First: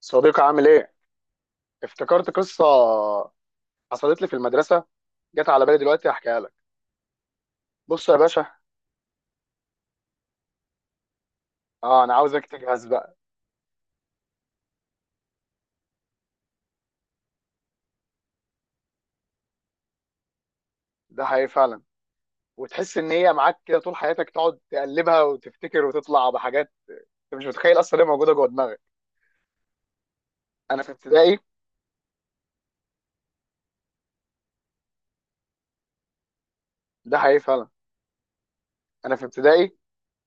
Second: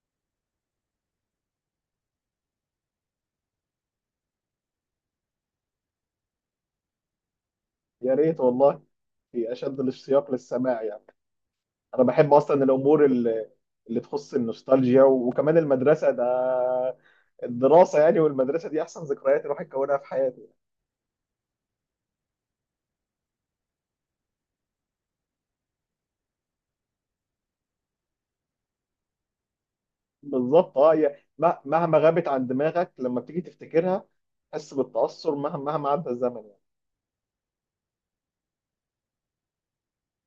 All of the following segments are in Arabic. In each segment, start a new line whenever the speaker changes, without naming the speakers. صديقي عامل ايه؟ افتكرت قصة حصلت لي في المدرسة، جت على بالي دلوقتي هحكيها لك. بص
يا
يا
ريت
باشا،
والله، في اشد الاشتياق للسماع يعني. انا
اه انا
بحب
عاوزك
اصلا
تجهز
الامور
بقى.
اللي تخص النوستالجيا، وكمان المدرسه ده الدراسه يعني، والمدرسه دي احسن ذكريات الواحد كونها في حياته.
ده حقيقي فعلا، وتحس ان هي معاك كده طول حياتك تقعد تقلبها وتفتكر وتطلع بحاجات. انت مش متخيل اصلا، هي موجودة جوه دماغك.
بالظبط
انا في
اه، هي
ابتدائي،
مهما غابت عن دماغك، لما بتيجي تفتكرها تحس بالتاثر، مهما عدى الزمن يعني.
ده حقيقي فعلا. انا في ابتدائي،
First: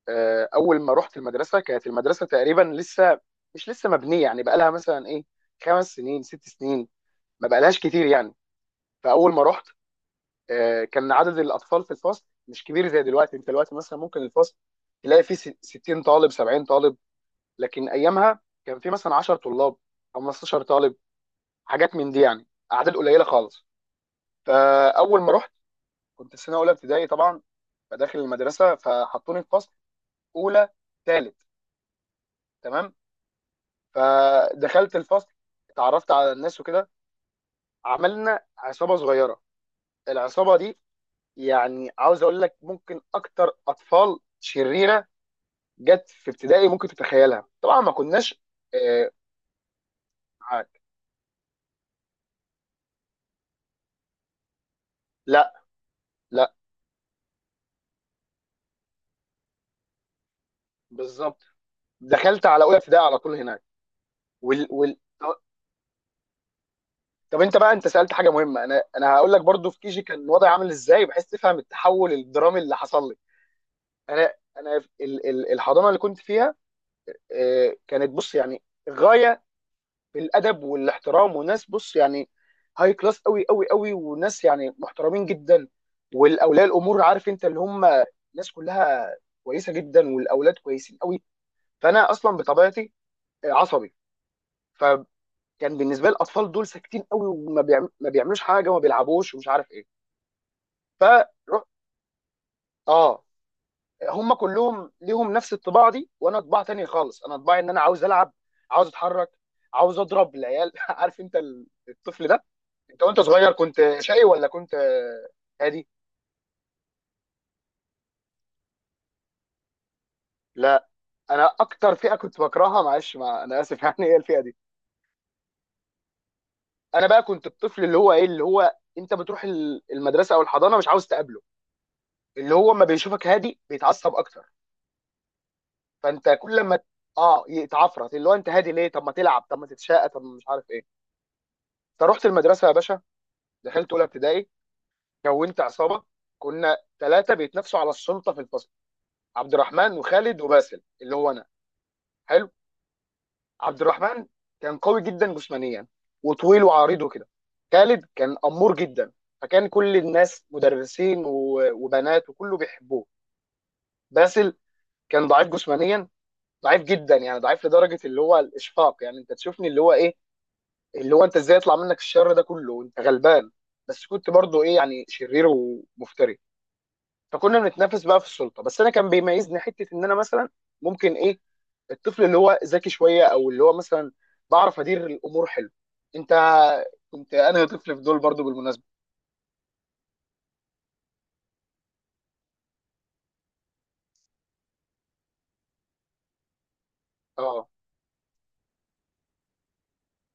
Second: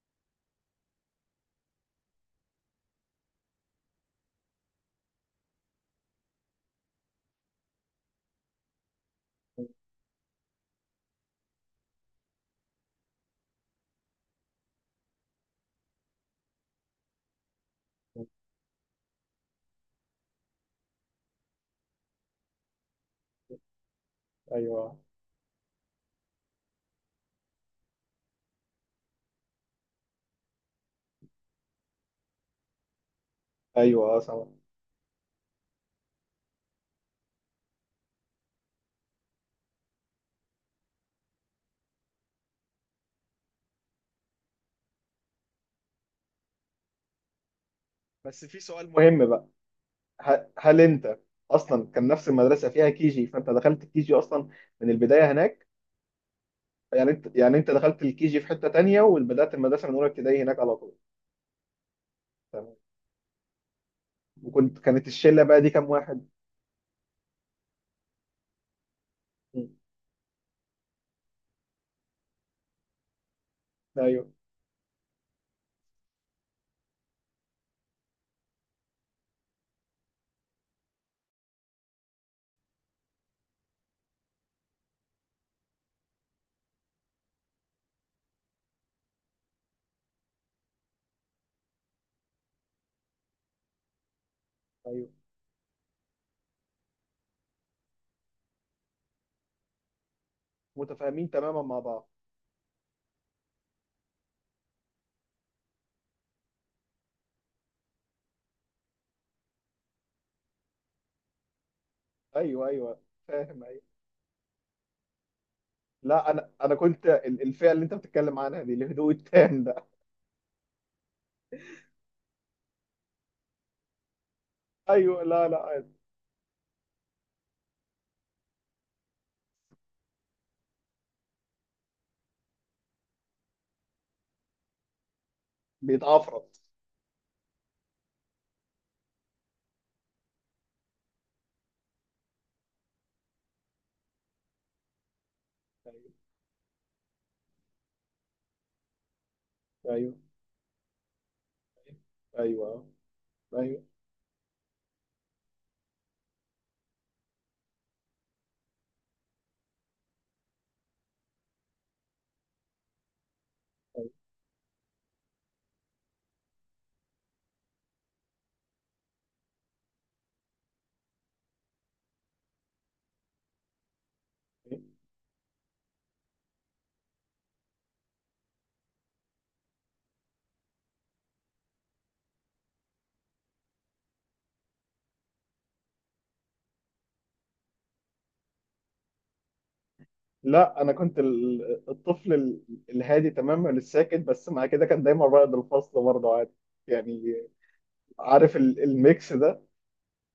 اول ما رحت المدرسة كانت المدرسة تقريبا مش لسه مبنية، يعني بقى لها مثلا ايه، خمس سنين ست سنين، ما بقالهاش كتير يعني. فاول ما رحت، كان عدد الاطفال في الفصل مش كبير زي دلوقتي. انت دلوقتي مثلا ممكن الفصل تلاقي فيه 60 طالب 70 طالب، لكن ايامها كان فيه مثلا 10 طلاب 15 طالب، حاجات من دي يعني، اعداد قليله خالص.
ايوه
فاول ما رحت، كنت في سنه اولى ابتدائي طبعا. فداخل المدرسه، فحطوني في فصل اولى ثالث. تمام.
ايوه اه سامع.
فدخلت الفصل، اتعرفت على الناس وكده، عملنا عصابه صغيره. العصابه دي، يعني عاوز اقول لك ممكن اكتر اطفال شريره جت في ابتدائي، ممكن تتخيلها طبعا، ما كناش
بس في سؤال
آه،
مهم بقى، هل
معاك.
انت اصلا كان نفس المدرسه فيها كيجي؟ فانت دخلت الكيجي اصلا من البدايه
لا،
هناك؟
لا،
يعني انت، يعني انت دخلت الكي جي في حته تانية، وبدات المدرسه من اولى ابتدائي هناك على طول؟
بالظبط، دخلت على
تمام.
اولى ابتدائي على طول هناك. وال... وال...
كانت الشله بقى دي كام واحد؟
طب انت بقى، انت سالت حاجه مهمه. انا هقول لك
م.
برضو في كيجي كان وضعي عامل ازاي، بحيث تفهم التحول الدرامي اللي حصل لي.
ايوه.
انا الحضانه اللي كنت فيها، كانت بص يعني غايه بالادب والاحترام، وناس بص يعني هاي كلاس قوي قوي قوي، وناس يعني محترمين جدا. والاولياء الامور عارف انت اللي هم، ناس كلها كويسه جدا، والاولاد كويسين قوي. فانا اصلا بطبيعتي عصبي،
ايوه
فكان بالنسبه لي الاطفال دول ساكتين قوي، ما بيعملوش حاجه وما بيلعبوش ومش عارف ايه.
متفاهمين تماما
فروح،
مع بعض.
اه هم كلهم ليهم نفس الطباع دي، وانا طباع تاني خالص. انا طباعي ان انا عاوز العب، عاوز اتحرك، عاوز اضرب العيال عارف انت الطفل،
ايوه ايوه
انت وانت صغير
فاهم،
كنت
ايوه.
شقي ولا كنت هادي؟
لا انا انا كنت الفئه اللي انت بتتكلم عنها دي، الهدوء التام ده
لا، انا اكتر فئه كنت بكرهها، معلش، مع انا اسف يعني هي الفئه دي.
ايوه لا لا عادي.
انا بقى كنت الطفل اللي هو ايه، اللي هو انت بتروح المدرسه او الحضانه مش عاوز تقابله، اللي هو ما بيشوفك هادي بيتعصب اكتر. فانت
بيتعفرط.
كل ما يتعفرت، اللي هو انت هادي ليه، طب ما تلعب، طب ما تتشقى، طب ما مش عارف ايه. فروحت المدرسه يا باشا، دخلت اولى ابتدائي، كونت عصابه.
ايوه
كنا ثلاثه بيتنافسوا على السلطه في الفصل، عبد الرحمن
ايوه
وخالد وباسل اللي هو انا. حلو.
ايوه
عبد
ايوه
الرحمن كان قوي جدا جسمانيا، وطويل وعريض وكده. خالد كان أمور جدا، فكان كل الناس مدرسين وبنات وكله بيحبوه.
ايوه.
باسل كان ضعيف جسمانيا، ضعيف جدا، يعني ضعيف لدرجة اللي هو الإشفاق، يعني أنت تشوفني اللي هو إيه، اللي هو أنت إزاي يطلع منك الشر ده كله، أنت غلبان. بس كنت برضه إيه يعني، شرير ومفتري. فكنا بنتنافس بقى في السلطة، بس أنا كان بيميزني حتة، إن أنا مثلا ممكن إيه، الطفل اللي هو ذكي شويه، او اللي هو مثلا بعرف ادير الامور حلو. انت كنت انا طفل في دول برضو بالمناسبه.
لا انا كنت الطفل الهادي تماما الساكت، بس مع كده كان دايما رائد الفصل برضه عادي يعني.
اه،
عارف الميكس ده؟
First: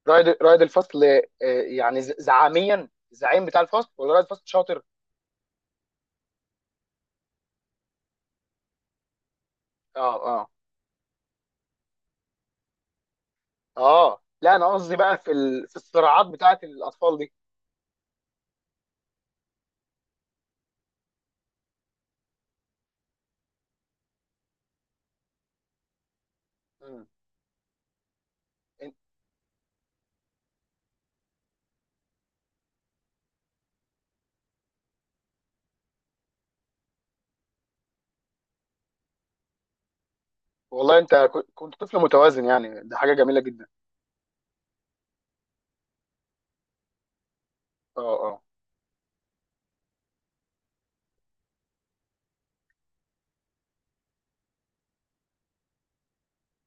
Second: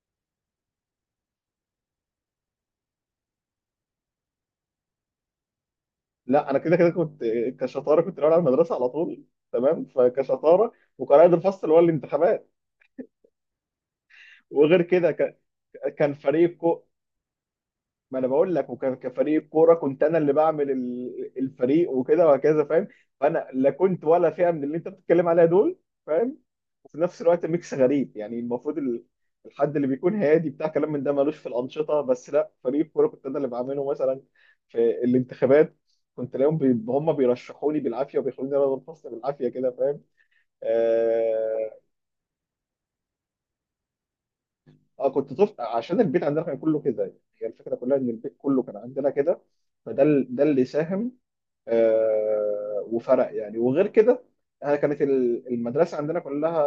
رائد الفصل آه، يعني زعاميا، الزعيم بتاع الفصل ولا رائد الفصل شاطر؟
لا انا كده كده كنت، كشطاره كنت الاول على المدرسه على طول. تمام،
اه اه
فكشطاره وقائد الفصل هو الانتخابات.
اه لا، انا
وغير
قصدي
كده
بقى في ال... في
كان
الصراعات
فريق
بتاعه
كو،
الاطفال دي.
ما انا بقول لك، وكان كفريق كوره كنت انا اللي بعمل الفريق وكده، وهكذا فاهم. فانا لا كنت ولا فئه من اللي انت بتتكلم عليها دول، فاهم. وفي
مم.
نفس الوقت ميكس غريب يعني، المفروض
إن-
الحد اللي بيكون هادي بتاع كلام من ده ملوش في الانشطه، بس لا، فريق الكوره كنت انا اللي بعمله مثلا. في الانتخابات كنت الاقيهم هم بيرشحوني بالعافيه، وبيخلوني انا الفصل بالعافيه كده، فاهم.
والله انت كنت
اه،
طفل متوازن، يعني ده حاجه جميله جدا.
آه، كنت طفل عشان البيت عندنا كان كله كده يعني. هي الفكره كلها
اه
ان البيت
اه،
كله كان عندنا كده، فده ده اللي ساهم آه وفرق يعني. وغير كده، انا كانت المدرسه عندنا كلها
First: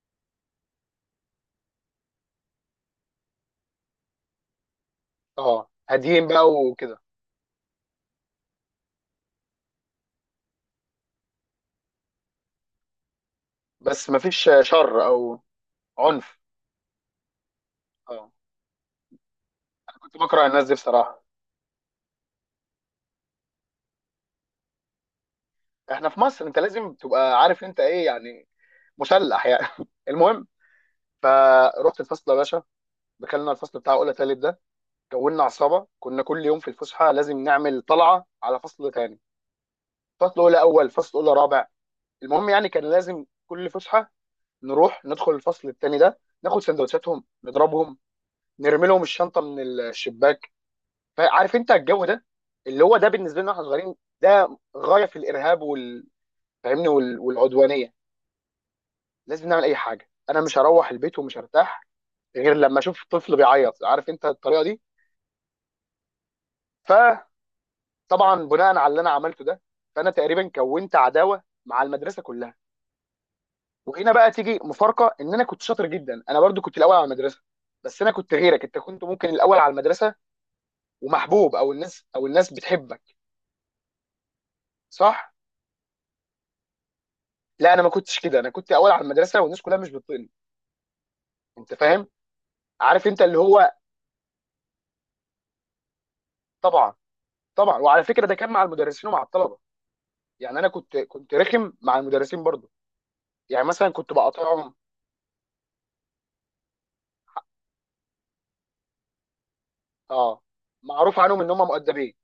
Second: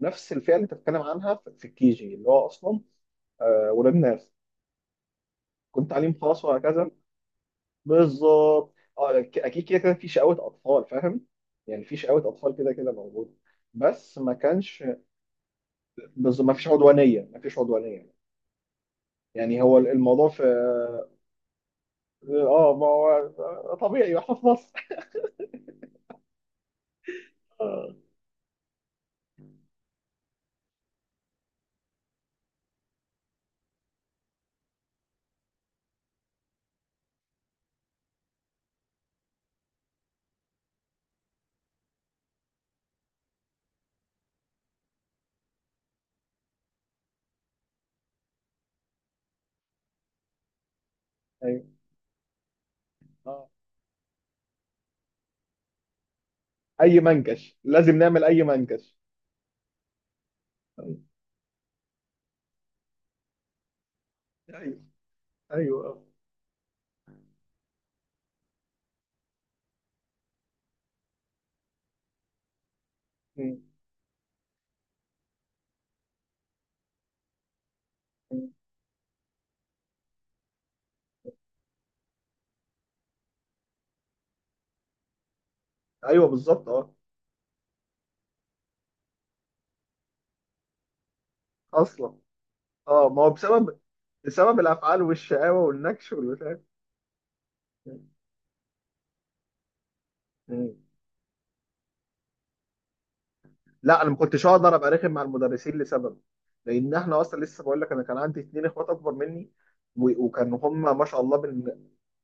نفس الفئه اللي انت بتتكلم عنها في الكيجي، اللي هو اصلا آه، ولاد ناس،
اه،
كنت تعليم
هاديين
خاص
بقى
وهكذا.
وكده،
بالظبط اه، اكيد كده كده في شقاوة اطفال فاهم، يعني في شقاوة اطفال كده كده موجوده،
بس
بس ما
مفيش
كانش
شر او عنف.
ما فيش عدوانيه، ما فيش عدوانيه.
اه،
يعني هو
كنت
الموضوع في
بكره الناس دي
اه،
بصراحه.
آه، ما هو طبيعي واحنا في مصر.
احنا في مصر انت لازم تبقى عارف انت
آه،
ايه يعني، مسلح يعني المهم، فروحت الفصل يا باشا، دخلنا الفصل بتاع اولى تالت ده، كونا عصابه. كنا كل يوم في الفسحه لازم نعمل طلعه على فصل تاني، فصل اولى اول، فصل اولى رابع. المهم يعني، كان لازم كل فسحه نروح ندخل الفصل التاني ده، ناخد سندوتشاتهم، نضربهم، نرمي لهم الشنطه من الشباك. فعارف
ايوه
انت الجو ده، اللي هو ده بالنسبه
آه.
لنا احنا صغيرين، ده غايه في الارهاب وال، فاهمني،
اي منكش
والعدوانيه.
لازم نعمل اي منكش.
لازم نعمل اي حاجه، انا مش هروح البيت ومش هرتاح غير لما اشوف طفل بيعيط، عارف انت الطريقه دي.
ايوه ايوه آه.
فطبعا، بناء على اللي انا عملته ده، فانا تقريبا كونت عداوه مع المدرسه كلها.
م-
وهنا بقى تيجي مفارقه، ان انا كنت شاطر جدا، انا برضو كنت الاول على المدرسه. بس انا كنت
م.
غيرك، انت كنت ممكن الاول على المدرسه ومحبوب، او الناس او الناس بتحبك، صح؟
ايوه بالظبط اه.
لا، انا ما كنتش كده. انا كنت اول على المدرسه والناس كلها مش بتطيقني. انت فاهم،
اصلا
عارف
اه، ما
انت
هو
اللي هو.
بسبب، بسبب الافعال والشقاوه والنكش والبتاع.
طبعا، طبعا، وعلى فكره ده كان مع المدرسين ومع الطلبه. يعني انا
مم.
كنت رخم مع المدرسين برضو، يعني مثلا
لا انا
كنت
ما كنتش
بقاطعهم.
اقدر ابقى رخم مع المدرسين لسبب، لان احنا اصلا لسه بقول لك، انا كان عندي اتنين اخوات اكبر مني،
اه،
وكانوا هم ما
معروف
شاء الله
عنهم ان هم مؤدبين.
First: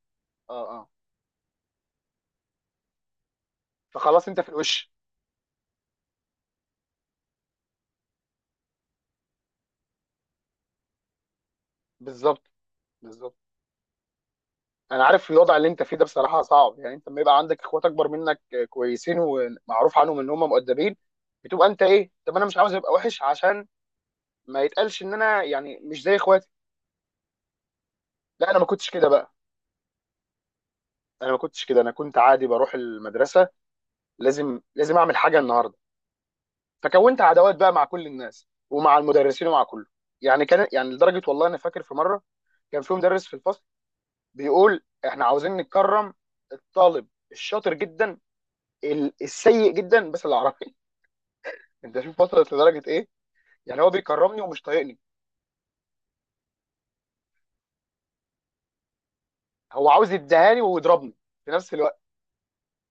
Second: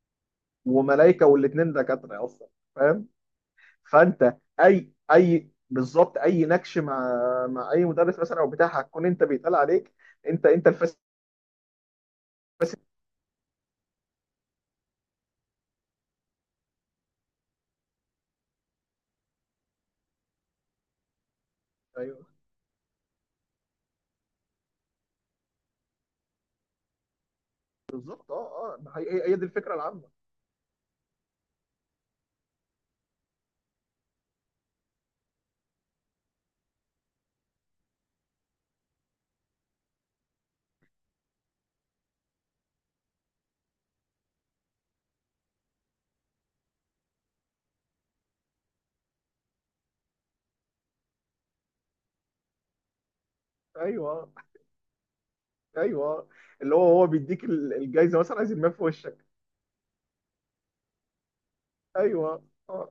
اه، اه.
وملايكه، والاتنين دكاتره اصلا، فاهم.
فخلاص
فانت
انت في
اي
الوش.
اي بالظبط، اي نكش مع، مع اي مدرس مثلا او بتاع، هتكون انت بيتقال عليك انت، انت الفاسد.
بالظبط، بالظبط. انا عارف الوضع اللي انت فيه ده بصراحه صعب، يعني انت لما يبقى عندك اخوات اكبر منك كويسين ومعروف عنهم ان هم مؤدبين، بتبقى انت ايه،
ايوه
طب انا مش عاوز ابقى وحش عشان ما يتقالش ان انا يعني مش زي اخواتي.
بالظبط
لا انا ما
اه اه،
كنتش
ما
كده
هي هي،
بقى.
هي دي الفكره العامه.
انا ما كنتش كده، انا كنت عادي بروح المدرسه، لازم اعمل حاجه النهارده. فكونت عداوات بقى مع كل الناس، ومع المدرسين ومع كله. يعني كان يعني لدرجه، والله انا فاكر في مره كان في مدرس في الفصل بيقول احنا عاوزين نكرم الطالب الشاطر جدا السيء جدا بس العربي انت شوف وصلت لدرجه ايه، يعني هو
ايوه
بيكرمني ومش طايقني.
ايوه، اللي هو هو بيديك الجايزه مثلا عايز يرميها في وشك.
هو عاوز يديهاني ويضربني في نفس الوقت.
ايوه اه.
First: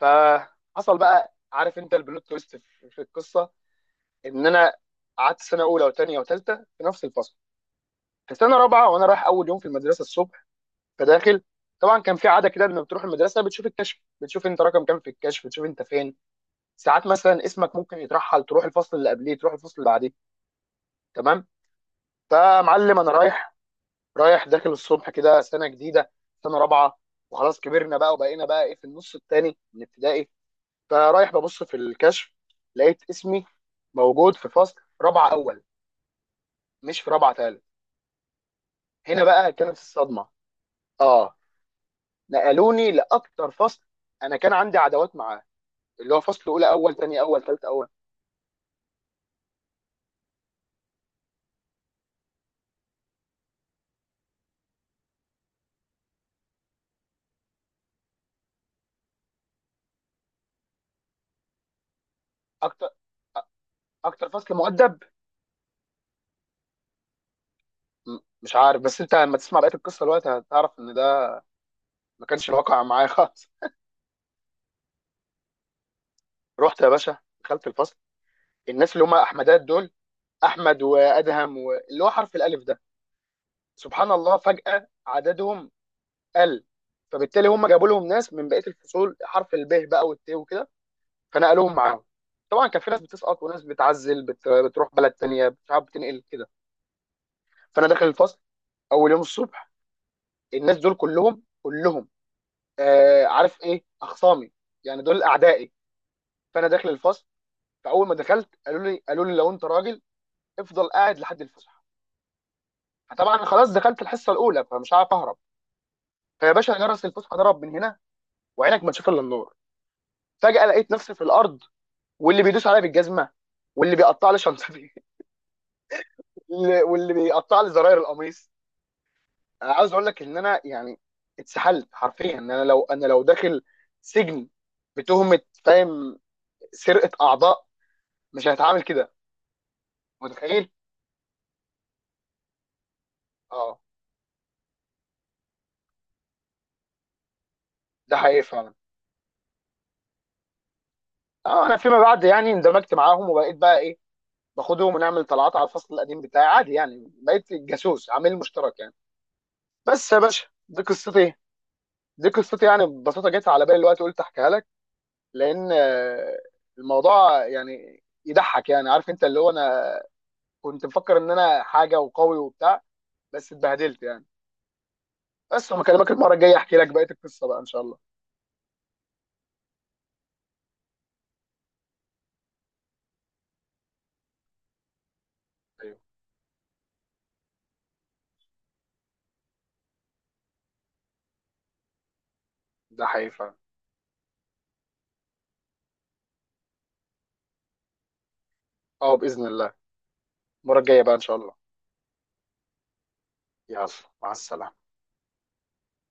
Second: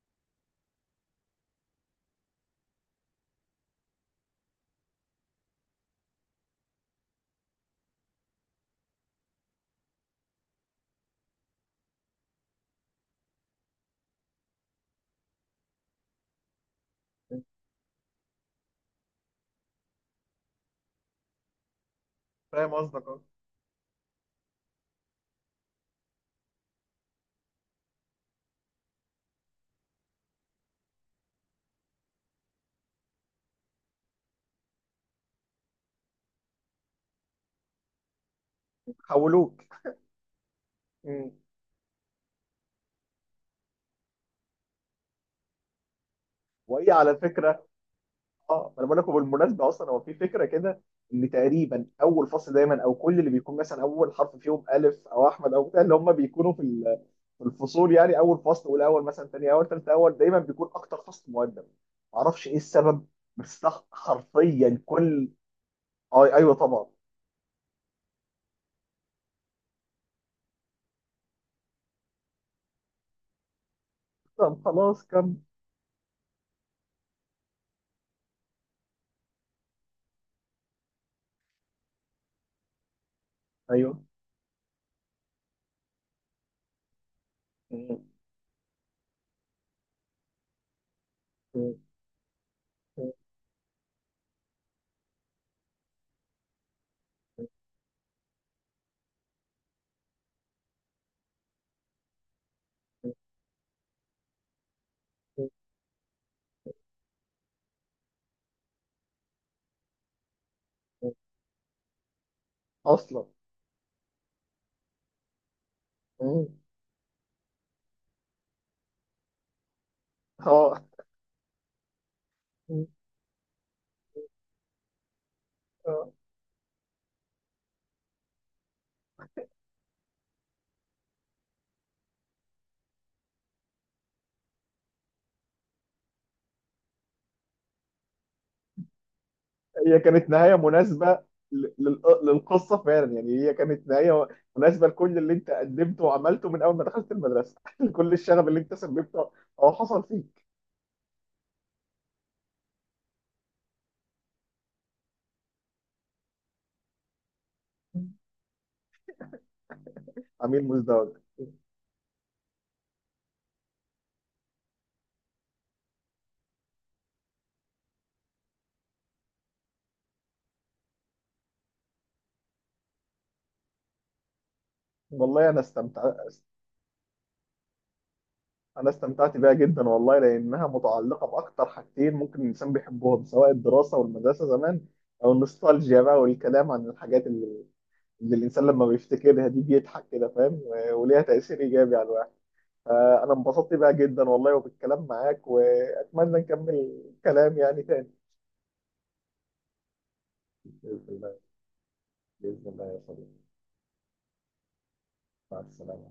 فحصل بقى عارف انت البلوت تويست في في القصه، ان انا قعدت سنه اولى وثانيه وثالثه في نفس الفصل. في سنه رابعه وانا رايح اول يوم في المدرسه الصبح، فداخل، طبعا كان في عاده كده لما بتروح المدرسه بتشوف الكشف، بتشوف انت رقم كام في الكشف، بتشوف انت فين. ساعات مثلا اسمك ممكن يترحل، تروح الفصل اللي قبليه، تروح الفصل اللي بعديه. تمام.
فاهم
فمعلم انا
قصدك.
رايح، رايح داخل الصبح كده، سنه جديده، سنه رابعه، وخلاص كبرنا بقى وبقينا بقى ايه في النص الثاني من ابتدائي. فرايح ببص في الكشف، لقيت اسمي موجود في فصل رابعه اول، مش في رابعه ثالث. هنا بقى
حولوك.
كانت الصدمه.
مم.
اه، نقلوني لاكتر فصل انا كان عندي عداوات معاه، اللي هو فصل اولى
وهي
اول،
على
تاني اول، تالت
فكره،
اول.
اه انا بقول لكم بالمناسبه، اصلا هو في فكره كده ان تقريبا اول فصل دايما، او كل اللي بيكون مثلا اول حرف فيهم الف او احمد او بتاع، اللي هم بيكونوا في في الفصول يعني، اول فصل والاول مثلا، ثاني اول، ثالث اول، دايما بيكون اكتر فصل مؤدب. معرفش ايه
اكتر،
السبب، بس ده
اكتر فصل
حرفيا
مؤدب.
كل، آه ايوه طبعا.
مش عارف، بس انت لما تسمع بقيه القصه دلوقتي هتعرف ان ده ما كانش الواقع معايا خالص.
طب خلاص كم.
رحت يا باشا، دخلت الفصل، الناس اللي هم احمدات دول، احمد وادهم واللي هو حرف الالف ده،
ايوه
سبحان الله فجاه عددهم قل، فبالتالي هم جابوا لهم ناس من بقيه الفصول، حرف الب بقى والت وكده، فنقلوهم معاهم. طبعا كان في ناس بتسقط وناس بتعزل، بتروح بلد تانية، بتعب، بتنقل كده. فانا داخل الفصل اول يوم الصبح، الناس دول كلهم كلهم، عارف ايه، اخصامي، يعني دول اعدائي. فانا داخل الفصل، فاول ما دخلت قالوا لي لو انت راجل افضل قاعد لحد الفسحه.
اصلا.
فطبعا خلاص دخلت الحصه الاولى، فمش عارف اهرب.
مم.
فيا باشا جرس الفسحه ضرب من هنا، وعينك ما تشوف الا النور، فجاه لقيت نفسي في الارض، واللي بيدوس عليا بالجزمه، واللي بيقطع لي شنطتي
اه،
واللي بيقطع لي زراير القميص. انا عاوز اقول لك ان انا يعني اتسحلت حرفيا، ان انا لو انا لو داخل سجن بتهمه، فاهم، سرقه اعضاء، مش هتعامل كده.
هي كانت نهايه
متخيل.
مناسبه للقصه فعلا يعني. هي
اه.
كانت نهايه مناسبه لكل اللي انت قدمته وعملته من اول ما دخلت المدرسه لكل
ده حقيقي
الشغب اللي
فعلا.
انت سببته، او حصل فيك.
اه انا فيما بعد يعني اندمجت معاهم، وبقيت بقى ايه، باخدهم ونعمل طلعات على الفصل القديم بتاعي عادي، يعني بقيت جاسوس عامل مشترك يعني. بس يا باشا
عميل
دي
مزدوج.
قصتي، دي قصتي يعني ببساطه، جت على بالي الوقت قلت احكيها لك. لان الموضوع يعني يضحك، يعني عارف انت اللي هو انا كنت مفكر ان انا حاجه وقوي وبتاع، بس اتبهدلت يعني.
والله انا
بس لما اكلمك
استمتع،
المره الجايه احكي لك بقيه القصه بقى ان شاء الله.
انا استمتعت بيها جدا والله، لانها متعلقه باكتر حاجتين ممكن الانسان بيحبهم، سواء الدراسه والمدرسه زمان، او
ايوه،
النوستالجيا بقى، والكلام عن الحاجات اللي، الانسان لما بيفتكرها دي بيضحك كده، فاهم، وليها تاثير ايجابي على الواحد.
ده حقيقي
فانا
فعلا.
انبسطت بقى جدا والله، وبالكلام معاك، واتمنى نكمل كلام يعني تاني.
اه باذن الله، المره
باذن
الجايه بقى ان
الله.
شاء الله.
باذن الله يا صديقي.
يلا، مع السلامه.
مع السلامه.